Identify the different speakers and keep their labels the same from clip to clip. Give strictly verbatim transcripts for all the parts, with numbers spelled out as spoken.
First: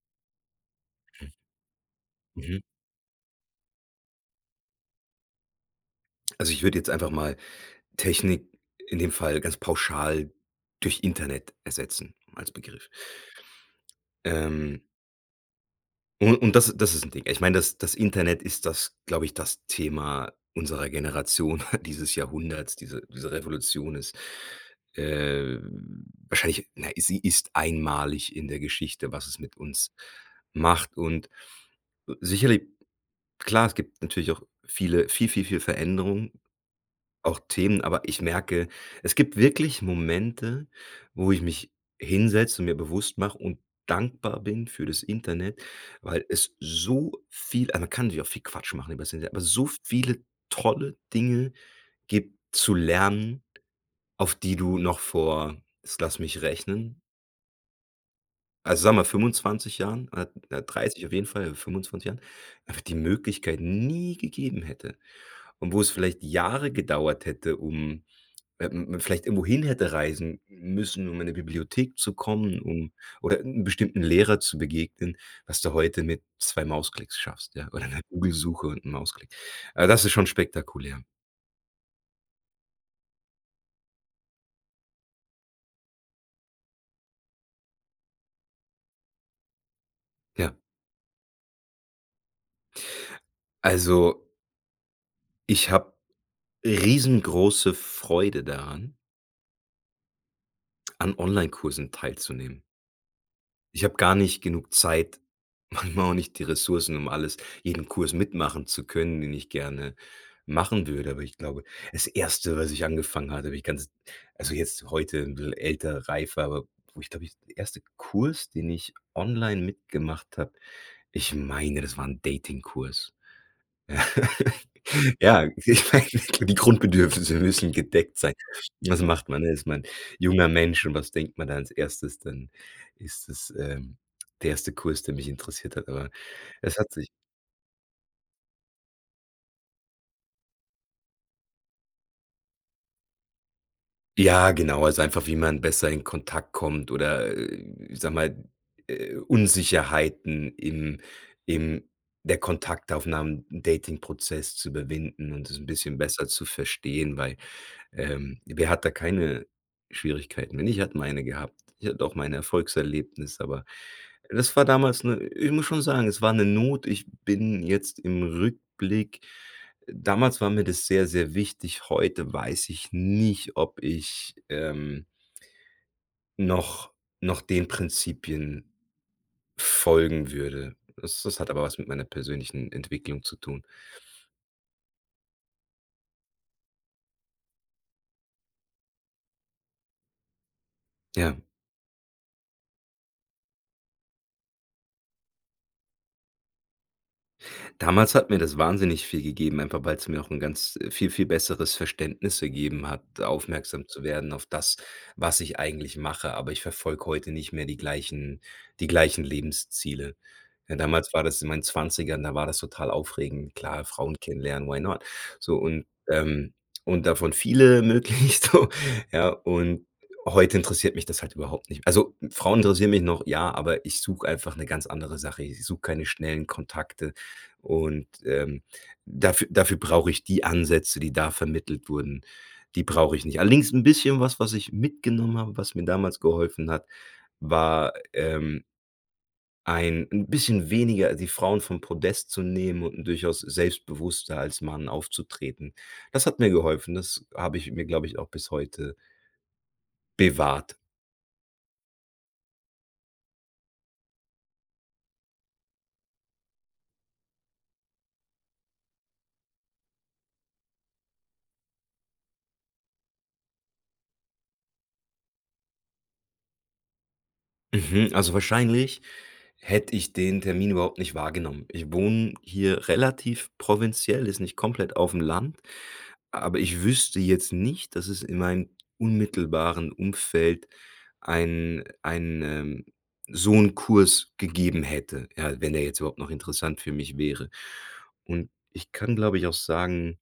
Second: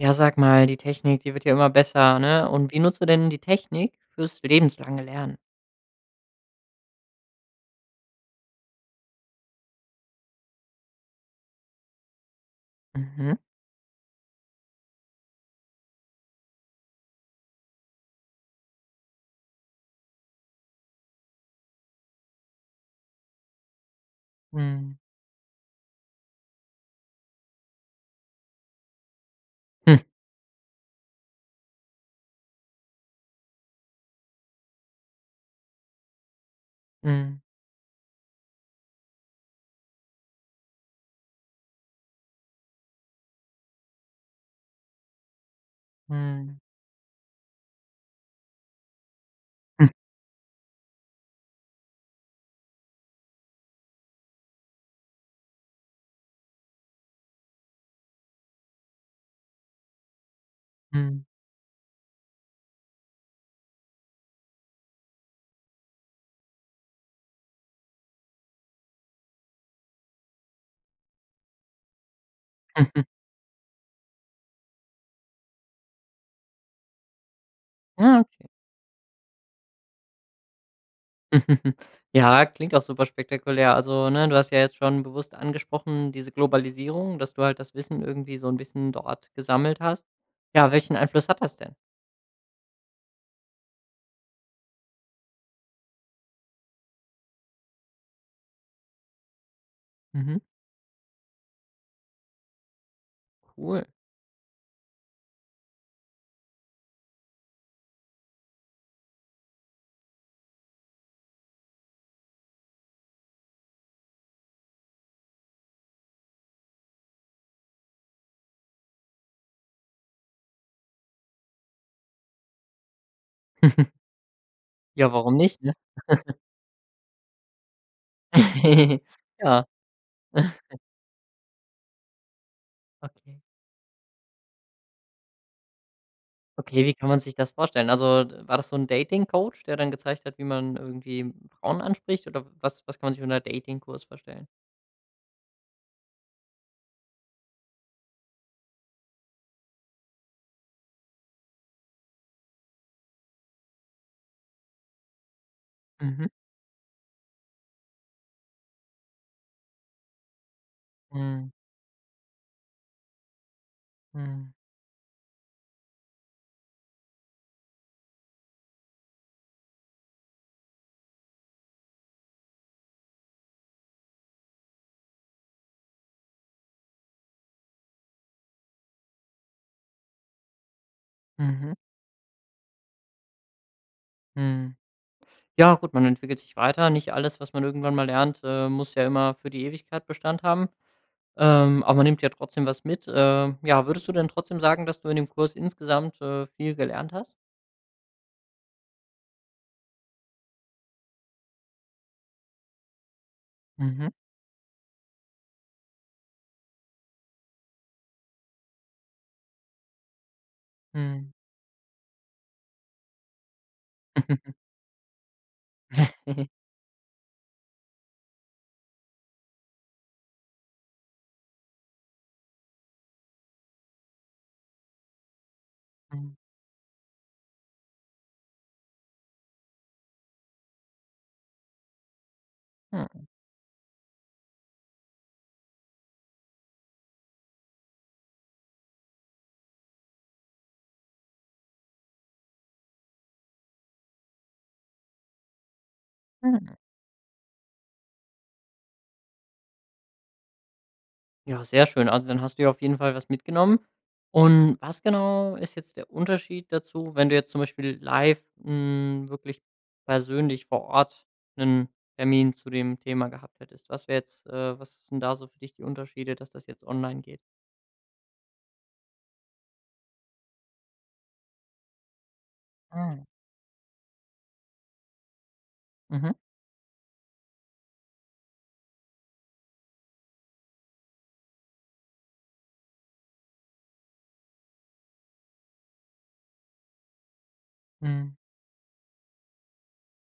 Speaker 1: Ja, sag mal, die Technik,
Speaker 2: Hm.
Speaker 1: die wird ja immer besser, ne?
Speaker 2: Mhm.
Speaker 1: Und wie nutzt du denn die Technik fürs lebenslange Lernen?
Speaker 2: Also, ich würde jetzt einfach mal „Technik“ in dem Fall ganz pauschal durch „Internet“ ersetzen als Begriff.
Speaker 1: Mhm.
Speaker 2: Ähm. Un und das das ist 'n Ding. Ich meine, das das Internet ist das glaube ich, das Thema unserer Generation, dieses Jahrhunderts. Diese diese Revolution ist,
Speaker 1: Mhm.
Speaker 2: ähm, wahrscheinlich na, sie ist einmalig in der Geschichte, was es mit uns macht, und sicherlich klar, es gibt natürlich auch viele viel, viel, viel Veränderungen, auch
Speaker 1: Mhm.
Speaker 2: Themen. Aber ich merke, es gibt wirklich Momente, wo ich mich hinsetze und mir bewusst mache und dankbar bin für das Internet, weil es
Speaker 1: Mhm.
Speaker 2: so viel aber man kann natürlich auch viel Quatsch machen übers Internet aber so
Speaker 1: Hm.
Speaker 2: viele tolle Dinge gibt zu lernen, auf die du noch vor jetzt lass mich rechnen also, sagen wir mal fünfundzwanzig Jahren o oder dreißig auf
Speaker 1: Mhm.
Speaker 2: jeden Fall fünfundzwanzig Jahren, einfach die Möglichkeit nie gegeben hätte, und wo es vielleicht Jahre gedauert hätte, um man vielleicht wohin hätte reisen müssen, um in 'ne Bibliothek zu kommen um oder 'n bestimmten Lehrer zu begegnen, was du heute mit zwei Mausklicks schaffst, ja, oder 'ner
Speaker 1: Ah, okay.
Speaker 2: Google-Suche und 'n Mausklick. Ah, das ist schon spektakulär.
Speaker 1: Ja, klingt auch super spektakulär. Also ne, du hast ja jetzt schon bewusst angesprochen, diese Globalisierung, dass du halt das Wissen irgendwie so ‘n bisschen dort gesammelt hast.
Speaker 2: Ja.
Speaker 1: Ja, welchen Einfluss hat das denn?
Speaker 2: Also ich habe riesengroße Freude daran
Speaker 1: Mhm.
Speaker 2: an Onlinekursen teilzunehmen.
Speaker 1: Cool.
Speaker 2: Ich habe gar nicht genug Zeit, manchmal auch nicht die Ressourcen, um alles jeden Kurs mitmachen zu können, den ich gerne machen würde, aber ich glaube das Erste was ich angefangen hatte, habe ich ganz also jetzt, heute, ‘n bißchen älter, reifer aber, wo ich glaube ich der erste Kurs den ich online mitgemacht habe, ich meine, das war ‘n Dating-Kurs.
Speaker 1: Ja, warum
Speaker 2: Ja,
Speaker 1: nicht, ne?
Speaker 2: ich meine, die Grundbedürfnisse müssen gedeckt sein. Was macht man
Speaker 1: Ja.
Speaker 2: erstmal junger Mensch und was denkt man dann als Erstes, dann ist
Speaker 1: Okay.
Speaker 2: es, ähm, der erste Kurs der mich interessiert hat, aber es
Speaker 1: Okay, wie
Speaker 2: hat sich
Speaker 1: kann man sich das vorstellen? Also, war das so ‘n Dating-Coach, der dann gezeigt hat wie man irgendwie Frauen anspricht oder was was kann man sich unter Dating-Kurs vorstellen?
Speaker 2: Ja, genau, also einfach wie man besser in Kontakt kommt oder, äh, ich sage mal, äh, Unsicherheiten im im der Kontaktaufnahmen, im Dating Prozess zu überwinden und das ‘n bisschen
Speaker 1: Mhm.
Speaker 2: besser zu verstehen, weil, ähm, wer hat da keine Schwierigkeiten und ich habe meine
Speaker 1: Mhm.
Speaker 2: gehabt. Ich hatte auch mein Erfolgs-Erlebnis, aber
Speaker 1: Mhm.
Speaker 2: das war damals ‘ne ich muss schon sagen, es war ‘ne Not, ich bin jetzt im Rückblick damals war mir das sehr, sehr wichtig, heute weiß ich nicht, ob ich, ähm noch noch den Prinzipien folgen würde. Das das hat aber
Speaker 1: Mhm.
Speaker 2: was mit meiner persönlichen Entwicklung zu tun.
Speaker 1: Mhm. Ja gut, man entwickelt sich weiter, nicht alles, was man irgendwann mal lernt, ähm, muss ja immer für die Ewigkeit Bestand haben.
Speaker 2: Ja.
Speaker 1: Ähm, aber man nimmt ja trotzdem was mit. Äh, ja, würdest du denn trotzdem sagen, dass du in dem Kurs insgesamt, äh, viel gelernt hast?
Speaker 2: Damals hat mir das wahnsinnig viel gegeben, einfach weil‘s mir auch ‘n ganz äh, viel, viel besseres Verständnis gegeben hat, aufmerksam zu
Speaker 1: Mhm.
Speaker 2: werden auf das, was ich eigentlich mache, aber ich verfolge heute nicht mehr die gleichen die gleichen Lebensziele. Ne, damals war
Speaker 1: Mhm.
Speaker 2: das in meinen Zwanzigern, da war das total aufregend. Klar, Frauen kennenlernen, why not? So, und, ähm und davon viele möglichst, so, ja? Und, heute interessiert mich das halt überhaupt nicht. Also, Frauen interessieren mich noch, ja, aber ich suche einfach ‘ne ganz andere Sache. Ich suche keine
Speaker 1: Mhm.
Speaker 2: schnellen Kontakte und ähm, dafü dafür brauche ich die Ansätze, die da vermittelt wurden, die brauche ich
Speaker 1: Mhm.
Speaker 2: nicht. Allerdings ‘n bisschen was was ich mitgenommen habe, was mir damals geholfen hat, war, ähm, ein ‘n bisschen weniger die Frauen vom Podest zu nehmen und ‘n durchaus selbstbewusster als Mann aufzutreten. Das hat mir
Speaker 1: Mhm.
Speaker 2: geholfen. Das habe ich mir glaube ich, auch bis heute bewahrt.
Speaker 1: Ja, sehr schön. Also, dann hast du ja auf jeden Fall was mitgenommen. Und was genau ist jetzt der Unterschied dazu, wenn du jetzt zum Beispiel live, hm, wirklich persönlich vor Ort 'nen Termin zu dem Thema gehabt hättest? Was wär jetzt äh, was sind da so für dich die Unterschiede, dass das jetzt online geht?
Speaker 2: Mhm. Also, wahrscheinlich hätte ich den Termin überhaupt nicht wahrgenommen. Ich wohne hier
Speaker 1: Ah.
Speaker 2: relativ provinziell, ist nicht komplett aufm Land,
Speaker 1: Mhm.
Speaker 2: aber ich wüsste jetzt nicht, dass es in meinem unmittelbaren Umfeld ein einen, ähm so 'n Kurs gegeben hätte. Ja, wenn der jetzt überhaupt noch interessant für mich wäre.
Speaker 1: Mhm.
Speaker 2: Und ich kann, glaube ich, auch sagen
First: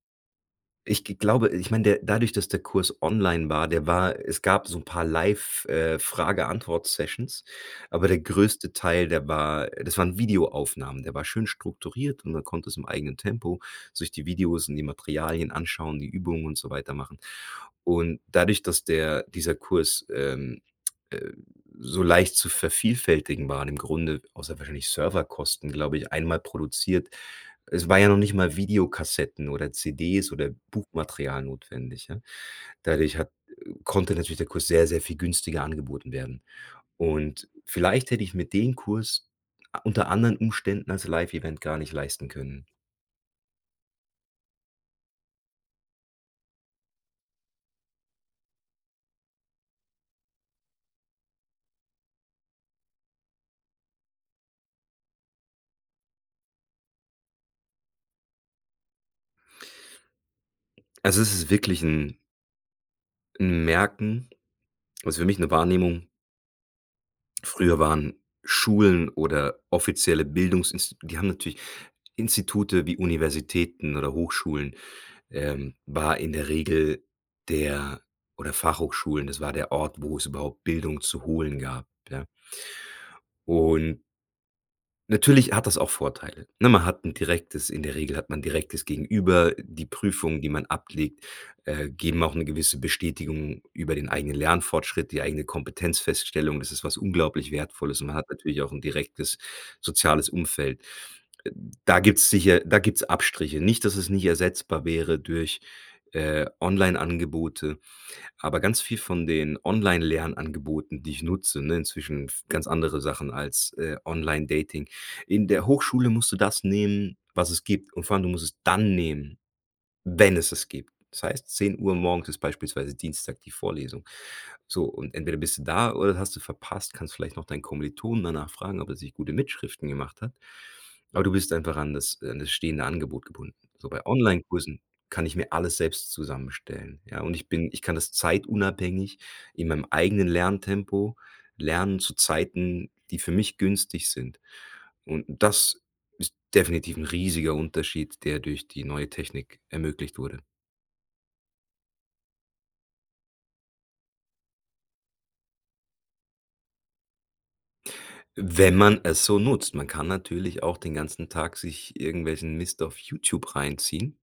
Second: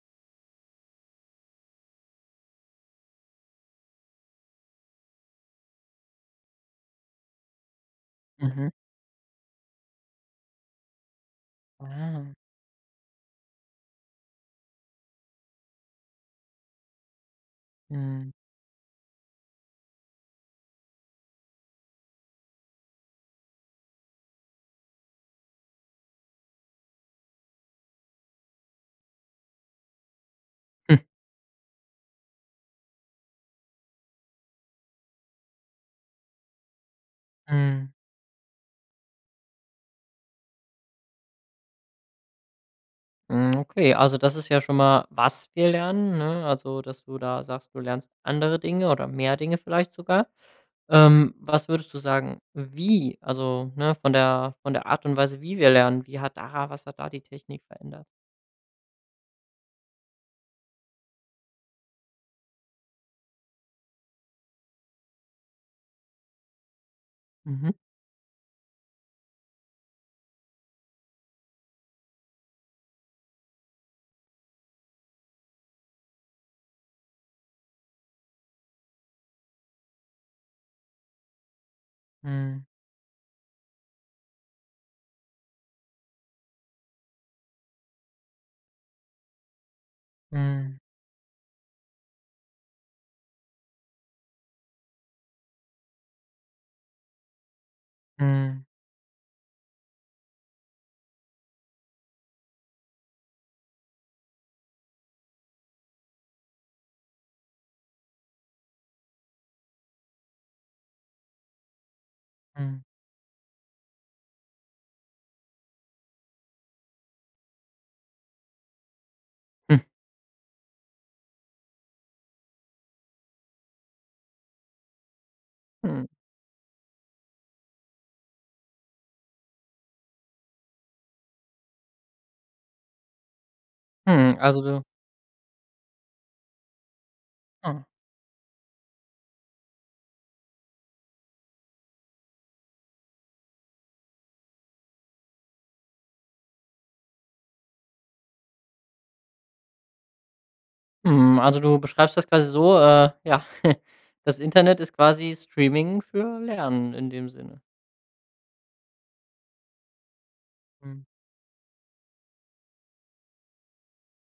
Speaker 2: ich g glaube ich meine der dadurch, dass der Kurs online war der war es gab so 'n paar Live äh, Frage-Antwort-Sessions, aber der
Speaker 1: Mhm.
Speaker 2: größte Teil, der war das waren Videoaufnahmen. Der war schön strukturiert
Speaker 1: Ah.
Speaker 2: und man konnte es im eigenen Tempo sich die Videos und die Materialien anschauen, die Übungen und so weiter machen. Und
Speaker 1: Mhm.
Speaker 2: dadurch, dass der dieser Kurs, ähm, äh, so leicht zu vervielfältigen waren im Grunde, außer wahrscheinlich Serverkosten, glaube ich, einmal produziert. Es war ja noch nicht mal Videokassetten oder CDs oder Buchmaterial notwendig, ja. Dadurch hat konnte natürlich der Kurs sehr, sehr viel günstiger angeboten werden, und
Speaker 1: Mhm.
Speaker 2: vielleicht hätte ich mir den Kurs a unter anderen Umständen als Live-Event gar nicht leisten können.
Speaker 1: Mhm, okay, also das ist ja schon mal was wir lernen, ne? Also dass du da sagst, du lernst andere Dinge oder mehr Dinge vielleicht sogar. Ähm, was würdest du sagen, wie, also, ne, von der von der Art und Weise, wie wir lernen, wie hat da was hat da die Technik verändert?
Speaker 2: Also, es ist wirklich ‘n ‘n Merken, was für mich ‘ne Wahrnehmung
Speaker 1: Mhm.
Speaker 2: früher waren Schulen oder offizielle Bildungsinsti die haben natürlich Institute wie Universitäten oder Hochschulen, äh, war in der Regel der oder Fachhochschulen, das war der Ort, wo es überhaupt Bildung zu holen gab. Ja?
Speaker 1: Mhm.
Speaker 2: Un natürlich hat das auch Vorteile, ne, man hat ‘n direktes in der Regel hat man direktes Gegenüber, die Prüfungen, die man
Speaker 1: Mhm.
Speaker 2: ablegt, äh, geben auch ‘ne gewisse Bestätigung über den eigenen Lernfortschritt, die eigene Kompetenzfeststellung, das ist was unglaublich Wertvolles und man hat natürlich
Speaker 1: Mhm.
Speaker 2: auch ‘n direktes, soziales Umfeld. Äh, da gibt's sicher da gibt's Abstriche. Nicht, dass es nicht ersetzbar wäre durch, äh, Online-Angebote, aber ganz viel von den Online-Lernangeboten, die ich nutze, ne inzwischen ganz
Speaker 1: Mhm.
Speaker 2: andere Sachen als, äh, Online-Dating in der Hochschule musst du das nehmen, was es gibt, und vor allem, du musst es dann nehmen,
Speaker 1: Hm.
Speaker 2: wenn es es gibt. Das heißt, zehn Uhr morgens ist beispielsweise Dienstag die Vorlesung, so, und entweder bist du da
Speaker 1: Hm.
Speaker 2: oder das hast du verpasst, kannst vielleicht noch deinen Kommilitonen danach fragen, ob er sich gute Mitschriften gemacht hat, aber du bist einfach an das an das stehende Angebot gebunden. So, bei
Speaker 1: Hm, also
Speaker 2: Onlinekursen
Speaker 1: du
Speaker 2: kann ich mir alles selbst zusammenstellen, ja, und ich bin
Speaker 1: Mhm.
Speaker 2: ich kann das zeitunabhängig in meinem eigenen Lerntempo lernen, zu Zeiten, die für mich günstig sind und das ist definitiv ‘n riesiger Unterschied, der durch die neue Technik ermöglicht wurde.
Speaker 1: Mhm, also du beschreibst das quasi so, äh ja, das Internet ist quasi Streaming für Lernen in dem Sinne.
Speaker 2: Wenn man es so nutzt. Man kann natürlich auch den
Speaker 1: Mhm.
Speaker 2: ganzen Tag sich irgendwelchen Mist auf YouTube reinziehen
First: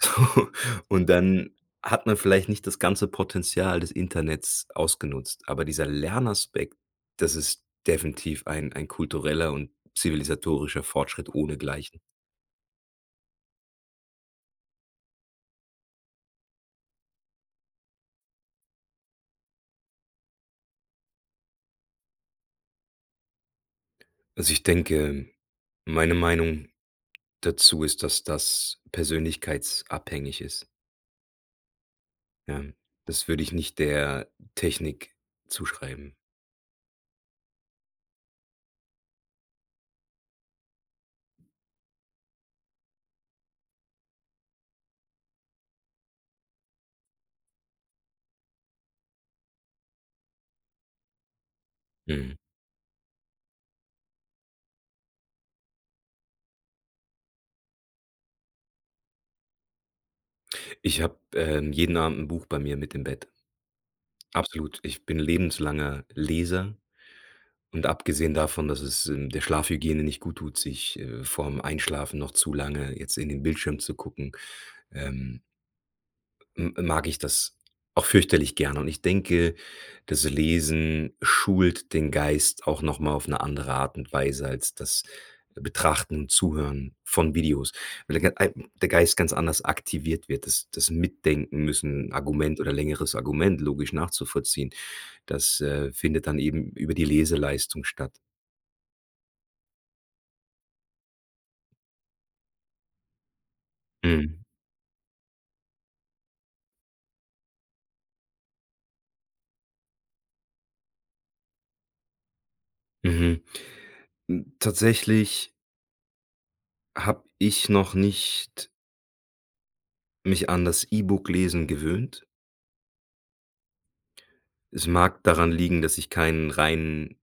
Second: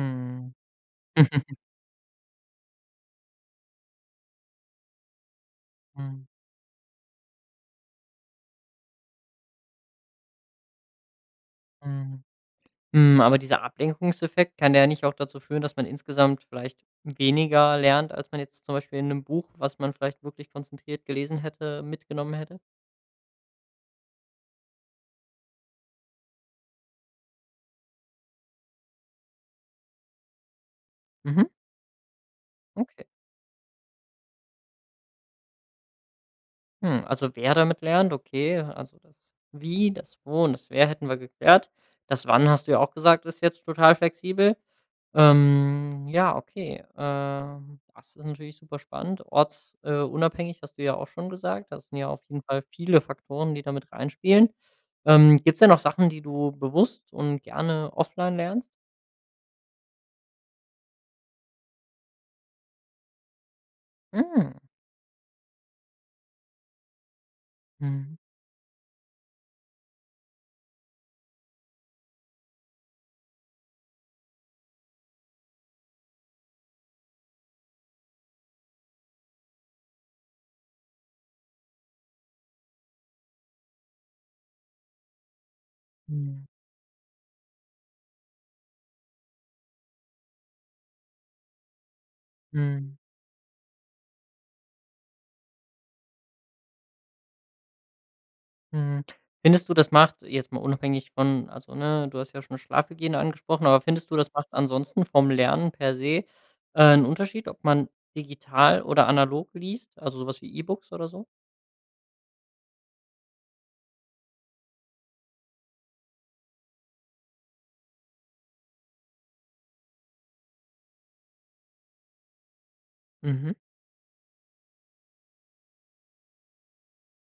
Speaker 2: und dann hat man vielleicht nicht das ganze Potenzial des Internets ausgenutzt. Aber dieser
Speaker 1: Mhm.
Speaker 2: Lernaspekt, das ist definitiv ein ein kultureller und zivilisatorischer Fortschritt ohnegleichen.
Speaker 1: Mhm. Hm, aber dieser Ablenkungseffekt kann der nicht auch dazu führen, dass man insgesamt vielleicht weniger lernt, als man jetzt zum Beispiel in ‘nem Buch, was man vielleicht wirklich konzentriert gelesen hätte, mitgenommen hätte?
Speaker 2: Also, ich denke, meine Meinung dazu ist, dass das persönlichkeitsabhängig ist.
Speaker 1: Mhm.
Speaker 2: Ähm,
Speaker 1: Okay.
Speaker 2: das würde ich nicht der Technik zuschreiben.
Speaker 1: Mhm, also, wer damit lernt, okay. Also, das „Wie”, das „Wo” und das „Wer” hätten wir geklärt. Das „Wann” hast du ja auch gesagt, ist jetzt total flexibel. Ähm, ja, okay. Äh, das ist natürlich super spannend. Orts äh, unabhängig hast du ja auch schon gesagt. Das sind ja auf
Speaker 2: Mhm.
Speaker 1: jeden Fall viele Faktoren, die da mit reinspielen. Ähm, gibt's denn noch Sachen, die du bewusst und gerne offline lernst?
Speaker 2: Ich habe, ähm, jeden Abend 'n Buch bei mir mit im Bett.
Speaker 1: Mhm.
Speaker 2: Absolut. Ich bin lebenslanger Leser und
Speaker 1: Mhm.
Speaker 2: abgesehen davon, dass es, ähm, der Schlafhygiene nicht guttut, sich äh, vorm Einschlafen noch zu lange jetzt in den Bildschirm zu gucken, ähm m mag ich das auch fürchterlich gerne. Und ich denke, das Lesen schult den Geist auch noch mal auf 'ne andere Art und Weise als das Betrachten und
Speaker 1: Mhm.
Speaker 2: Zuhören von Videos, weil der g gei der Geist ganz anders aktiviert wird, das das Mitdenken müssen, Argument oder
Speaker 1: Mhm.
Speaker 2: längeres Argument, logisch nachzuvollziehen, das, äh, findet dann eben über die Leseleistung statt.
Speaker 1: Mhm. Findest du, das macht, jetzt mal unabhängig von also, ne, du hast ja schon Schlafhygiene angesprochen, aber findest du, das
Speaker 2: Mhm.
Speaker 1: macht ansonsten vom Lernen per se, äh, ‘n Unterschied, ob man digital oder analog liest, also so was wie E-Books oder so?
Speaker 2: Mhm. Hm, tatsächlich habe ich noch nicht mich an das E-Book-Lesen gewöhnt.
Speaker 1: Mhm.
Speaker 2: Es mag daran liegen, dass ich keinen reinen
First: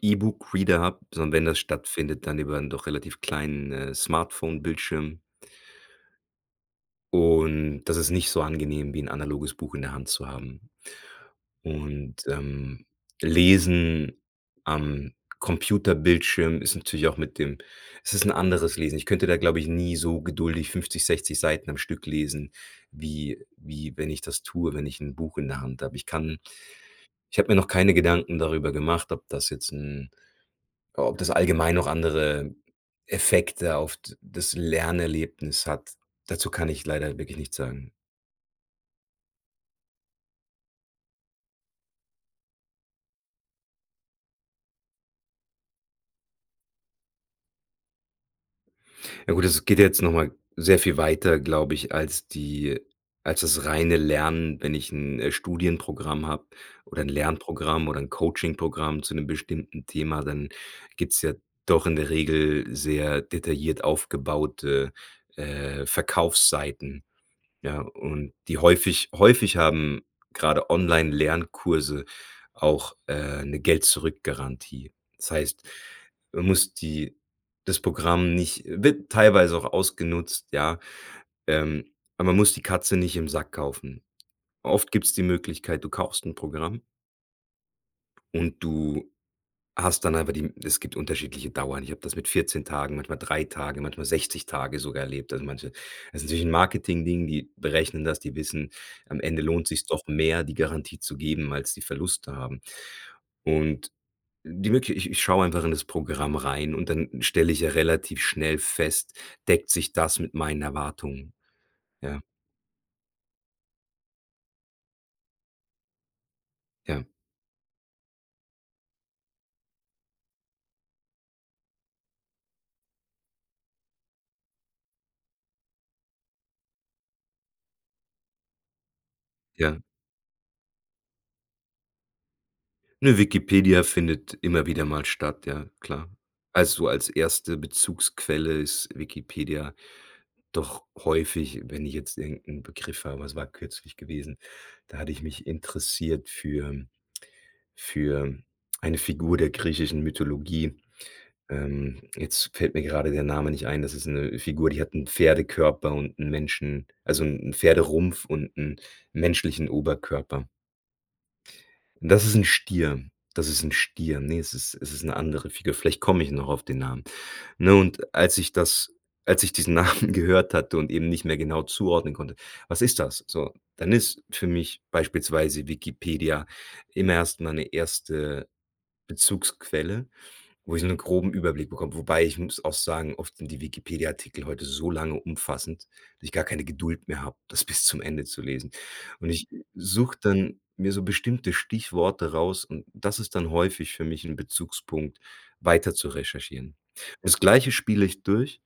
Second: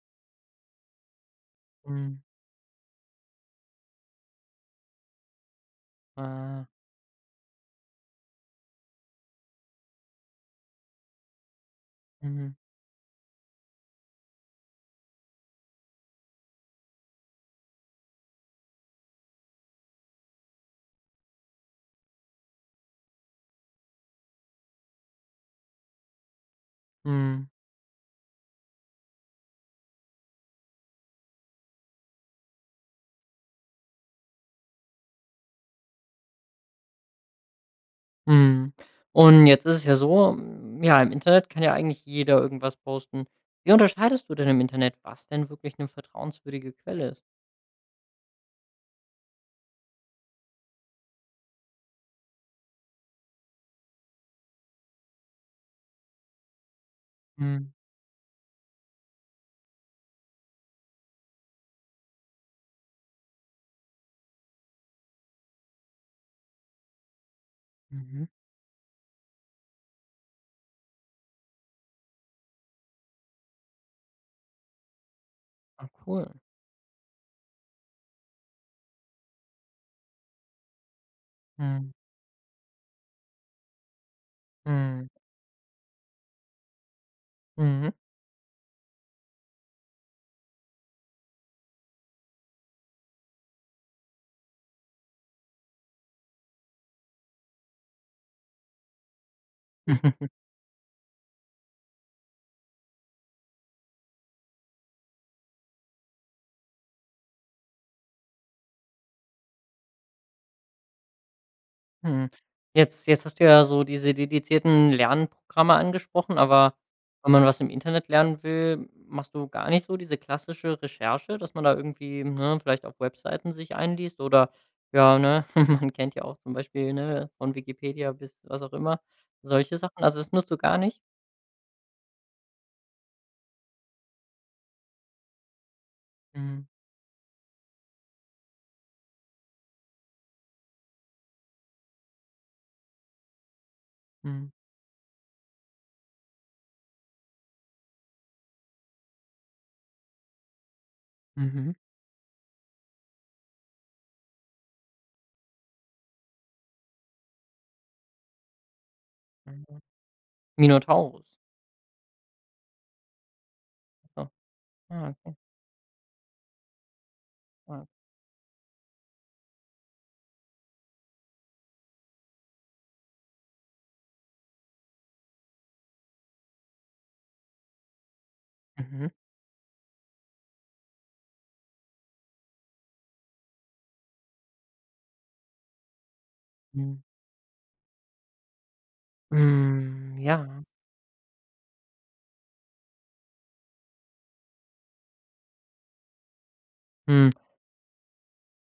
Speaker 2: E-Book-Reader habe, sondern wenn das
Speaker 1: Mhm.
Speaker 2: stattfindet, dann über ‘n doch relativ kleinen, äh, Smartphone-Bildschirm.
Speaker 1: Ah.
Speaker 2: Und, das ist nicht so angenehm, wie ‘n analoges Buch in der Hand zu haben. Und,
Speaker 1: Mhm.
Speaker 2: ähm, Lesen am Computerbildschirm ist natürlich auch mit dem es ist ‘n anderes Lesen, ich könnte da, glaube ich, nie so geduldig fünfzig, sechszig Seiten am Stück lesen, wie wie wenn ich das tue, wenn ich ‘n Buch in der Hand habe. Ich kann ich
Speaker 1: Mhm.
Speaker 2: habe mir noch keine Gedanken darüber gemacht, ob das jetzt ‘n ob das allgemein noch andere Effekte auf d das Lernerlebnis hat. Dazu kann ich leider wirklich nichts sagen.
Speaker 1: Mhm. Und, jetzt ist es ja so, ja, im Internet kann ja eigentlich jeder irgendwas posten. Wie unterscheidest du denn im Internet, was denn wirklich ‘ne vertrauenswürdige Quelle ist?
Speaker 2: Ja gut, das geht ja jetzt noch mal sehr viel weiter, glaube ich, als die als das reine Lernen, wenn ich 'n, äh, Studienprogramm habe oder 'n
Speaker 1: Mhm.
Speaker 2: Lernprogramm oder 'n Coaching-Programm zu 'nem bestimmten Thema. Dann gibt's ja doch in der Regel sehr detailliert aufgebaute, äh, Verkaufsseiten, ja,
Speaker 1: Mhm.
Speaker 2: und die häufig häufig haben grade Online-Lernkurse auch, äh, 'ne Geld-zurück-Garantie. Das heißt,
Speaker 1: Ah, cool.
Speaker 2: man muss die das Programm nicht wird teilweise auch ausgenutzt, ja, ähm,
Speaker 1: Mhm.
Speaker 2: aber man muss die Katze nicht im Sack kaufen. Oft
Speaker 1: Mhm.
Speaker 2: gibt's die Möglichkeit, du kaufst 'n Programm
Speaker 1: Mhm.
Speaker 2: und du hast dann einfach die es gibt unterschiedliche Dauern. Ich habe das mit vierzehn Tagen, manchmal drei Tagen, manchmal sechzig Tage sogar erlebt, dann manche. Das ist natürlich 'n Marketingding. Die berechnen das, die wissen, am Ende lohnt sich's doch mehr, die Garantie zu geben, als die Verluste haben. Und die Möglich i ich schaue einfach in das Programm rein und dann stelle ich ja relativ schnell fest: „Deckt sich das mit meinen Erwartungen?” Ja.
Speaker 1: Mhm. Jetzt jetzt hast du ja so diese dedizierten Lernprogramme angesprochen, aber
Speaker 2: Ja.
Speaker 1: wenn man was im Internet lernen will, machst du gar nicht so diese klassische Recherche, dass man da irgendwie, ne, vielleicht auf Webseiten sich einliest oder ja, ne? Man kennt ja auch zum Beispiel, ne, von Wikipedia bis was auch immer
Speaker 2: Ja.
Speaker 1: solche Sachen. Also, das nutzt du gar nicht?
Speaker 2: Ne, Wikipedia findet immer wieder mal statt, ja klar.
Speaker 1: Mhm.
Speaker 2: Also, als erste Bezugsquelle ist Wikipedia doch häufig wenn ich jetzt irgend 'n Begriff habe was war kürzlich gewesen?
Speaker 1: Mhm.
Speaker 2: Da hatte ich mich interessiert für für eine Figur der griechischen Mythologie.
Speaker 1: Mhm.
Speaker 2: Ähm, jetzt fällt mir gerade der Name nicht ein. Das ist 'ne Figur, die hat 'n Pferdekörper und 'n Menschen also 'n Pferderumpf und 'n menschlichen
Speaker 1: Mhm,
Speaker 2: Oberkörper.
Speaker 1: Minotaurus?
Speaker 2: Das ist 'n Stier. Das ist 'n Stier.
Speaker 1: Ja,
Speaker 2: Ne, es ist es ist
Speaker 1: ja,
Speaker 2: 'ne
Speaker 1: okay.
Speaker 2: andere Figur. Vielleicht komme ich noch auf den Namen. Ne,
Speaker 1: Ja.
Speaker 2: und als ich das als ich diesen Namen gehört hatte und eben nicht mehr genau zuordnen konnte: „Was ist das?” So, dann ist für mich beispielsweise Wikipedia immer erst meine erste
Speaker 1: Mhm.
Speaker 2: Bezugsquelle, wo ich 'nen groben Überblick bekomme. Wobei ich muss auch sagen, oft sind die Wikipedia Artikel heute so lange umfassend, dass ich gar keine
Speaker 1: Mhm.
Speaker 2: Geduld mehr habe, das bis zum Ende zu lesen. Und ich
Speaker 1: Mhm.
Speaker 2: suche dann
Speaker 1: Ja.
Speaker 2: mir so bestimmte Stichworte raus und das ist dann häufig für mich 'n Bezugspunkt, weiter zu recherchieren.
Speaker 1: Mhm.
Speaker 2: Das Gleiche spiele ich durch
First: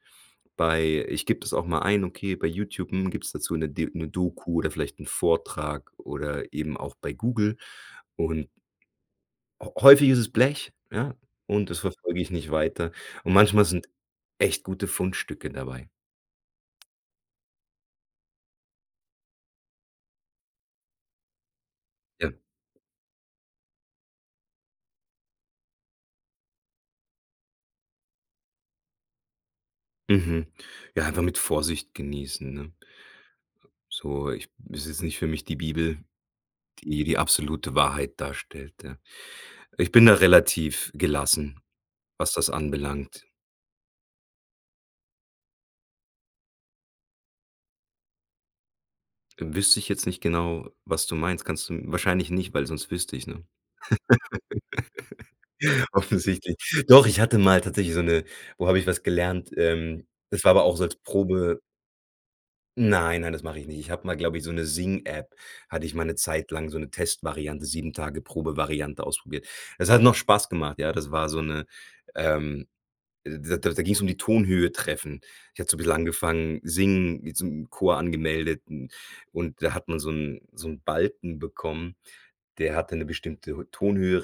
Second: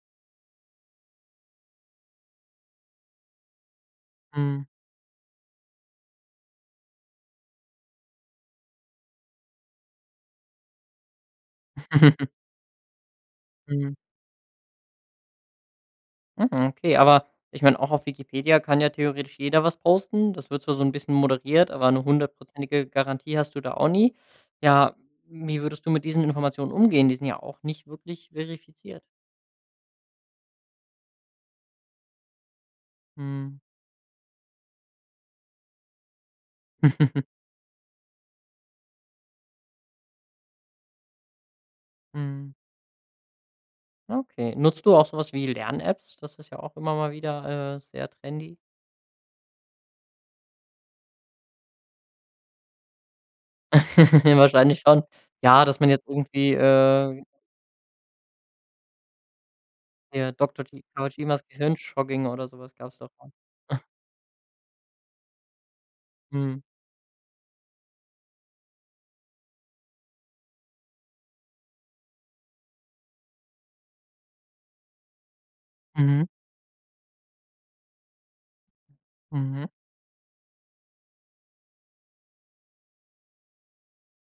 Speaker 2: bei ich gebe das auch mal ein, okay, bei YouTube, hm, gibt's dazu 'ne de 'ne Doku
Speaker 1: Mhm.
Speaker 2: oder vielleicht 'n Vortrag oder eben auch bei Google und häu häufig ist es Blech, ja, und das verfolge ich nicht weiter, und manchmal sind
Speaker 1: Mhm.
Speaker 2: echt gute Fundstücke dabei.
Speaker 1: Hm, okay, aber ich mein, auch auf Wikipedia, kann ja theoretisch jeder was posten. Das wird zwar so 'n bisschen moderiert, aber 'ne
Speaker 2: Ja.
Speaker 1: hundertprozentige Garantie hast du da auch nie. Ja, wie würdest du mit diesen Informationen umgehen? Die sind ja auch nicht wirklich verifiziert.
Speaker 2: Mhm. Ja, einfach mit Vorsicht genießen, ne?
Speaker 1: Mhm.
Speaker 2: So ich ist jetzt nicht für mich die Bibel, die die absolute Wahrheit darstellt, ja? Ich bin da relativ gelassen, was das
Speaker 1: Mhm.
Speaker 2: anbelangt.
Speaker 1: Okay. Nutzt du auch so was wie Lern-Apps? Das ist ja auch immer mal wieder, äh, sehr trendy.
Speaker 2: Wüsste ich jetzt nicht genau, was du meinst? Kannst du wahrscheinlich nicht, weil sonst wüsste ich es, ne?
Speaker 1: Wahrscheinlich schon. Ja, dass man jetzt irgendwie,
Speaker 2: Offensichtlich. Doch, ich
Speaker 1: ähm
Speaker 2: hatte mal tatsächlich so 'ne wo habe ich was gelernt Ähm,
Speaker 1: Ja,
Speaker 2: das war aber
Speaker 1: Doktor
Speaker 2: auch
Speaker 1: [unintelligible]
Speaker 2: so als Probe
Speaker 1: Kawashimas-Gehirnjogging oder so was gab's doch
Speaker 2: Nein, nein,
Speaker 1: mal.
Speaker 2: das mache ich nicht. Ich habe mal, glaube ich, so 'ne Sing-App hatte ich mal 'ne Zeit
Speaker 1: Mhm.
Speaker 2: lang, so 'ne Testvariante, sieben Tage Probevariante ausprobiert. Das hat noch Spaß gemacht, ja? Das war so 'ne, ähm äh, d da ging's um die Tonhöhe treffen. Ich hatte so 'n bisschen
Speaker 1: Mhm.
Speaker 2: angefangen, singen w zum Chor angemeldet, n und
Speaker 1: Mhm.
Speaker 2: da hat man so 'n so 'n Balken bekommen, der hatte 'ne bestimmte rü Tonhöhe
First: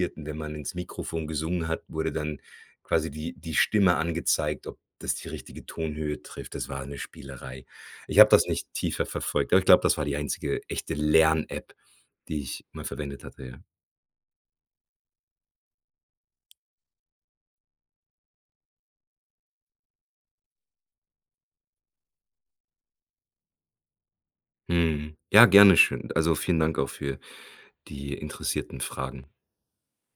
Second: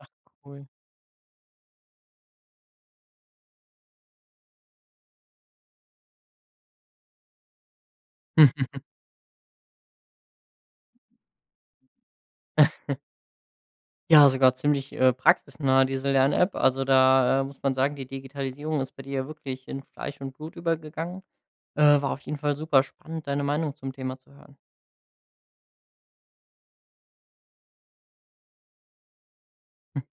Speaker 1: Ach,
Speaker 2: und wenn man
Speaker 1: cool.
Speaker 2: ins Mikrofon gesungen hat, wurde dann quasi die die Stimme angezeigt, ob das die richtige Tonhöhe trifft. Das war 'ne Spielerei. Ich habe das nicht tiefer verfolgt, aber ich glaube, das war die einzige echte Lern-App, die ich mal verwendet hatte, ja.
Speaker 1: Ja, sogar ziemlich, äh, praxisnah diese Lern-App. Also da, äh, muss man sagen, die Digitalisierung ist bei dir ja wirklich in Fleisch und Blut übergegangen. Äh, war auf jeden Fall super spannend, deine Meinung zum Thema zu hören.
Speaker 2: Mhm. Ja, gerne, schön Also, vielen Dank auch für die interessierten Fragen.
Speaker 1: Ja.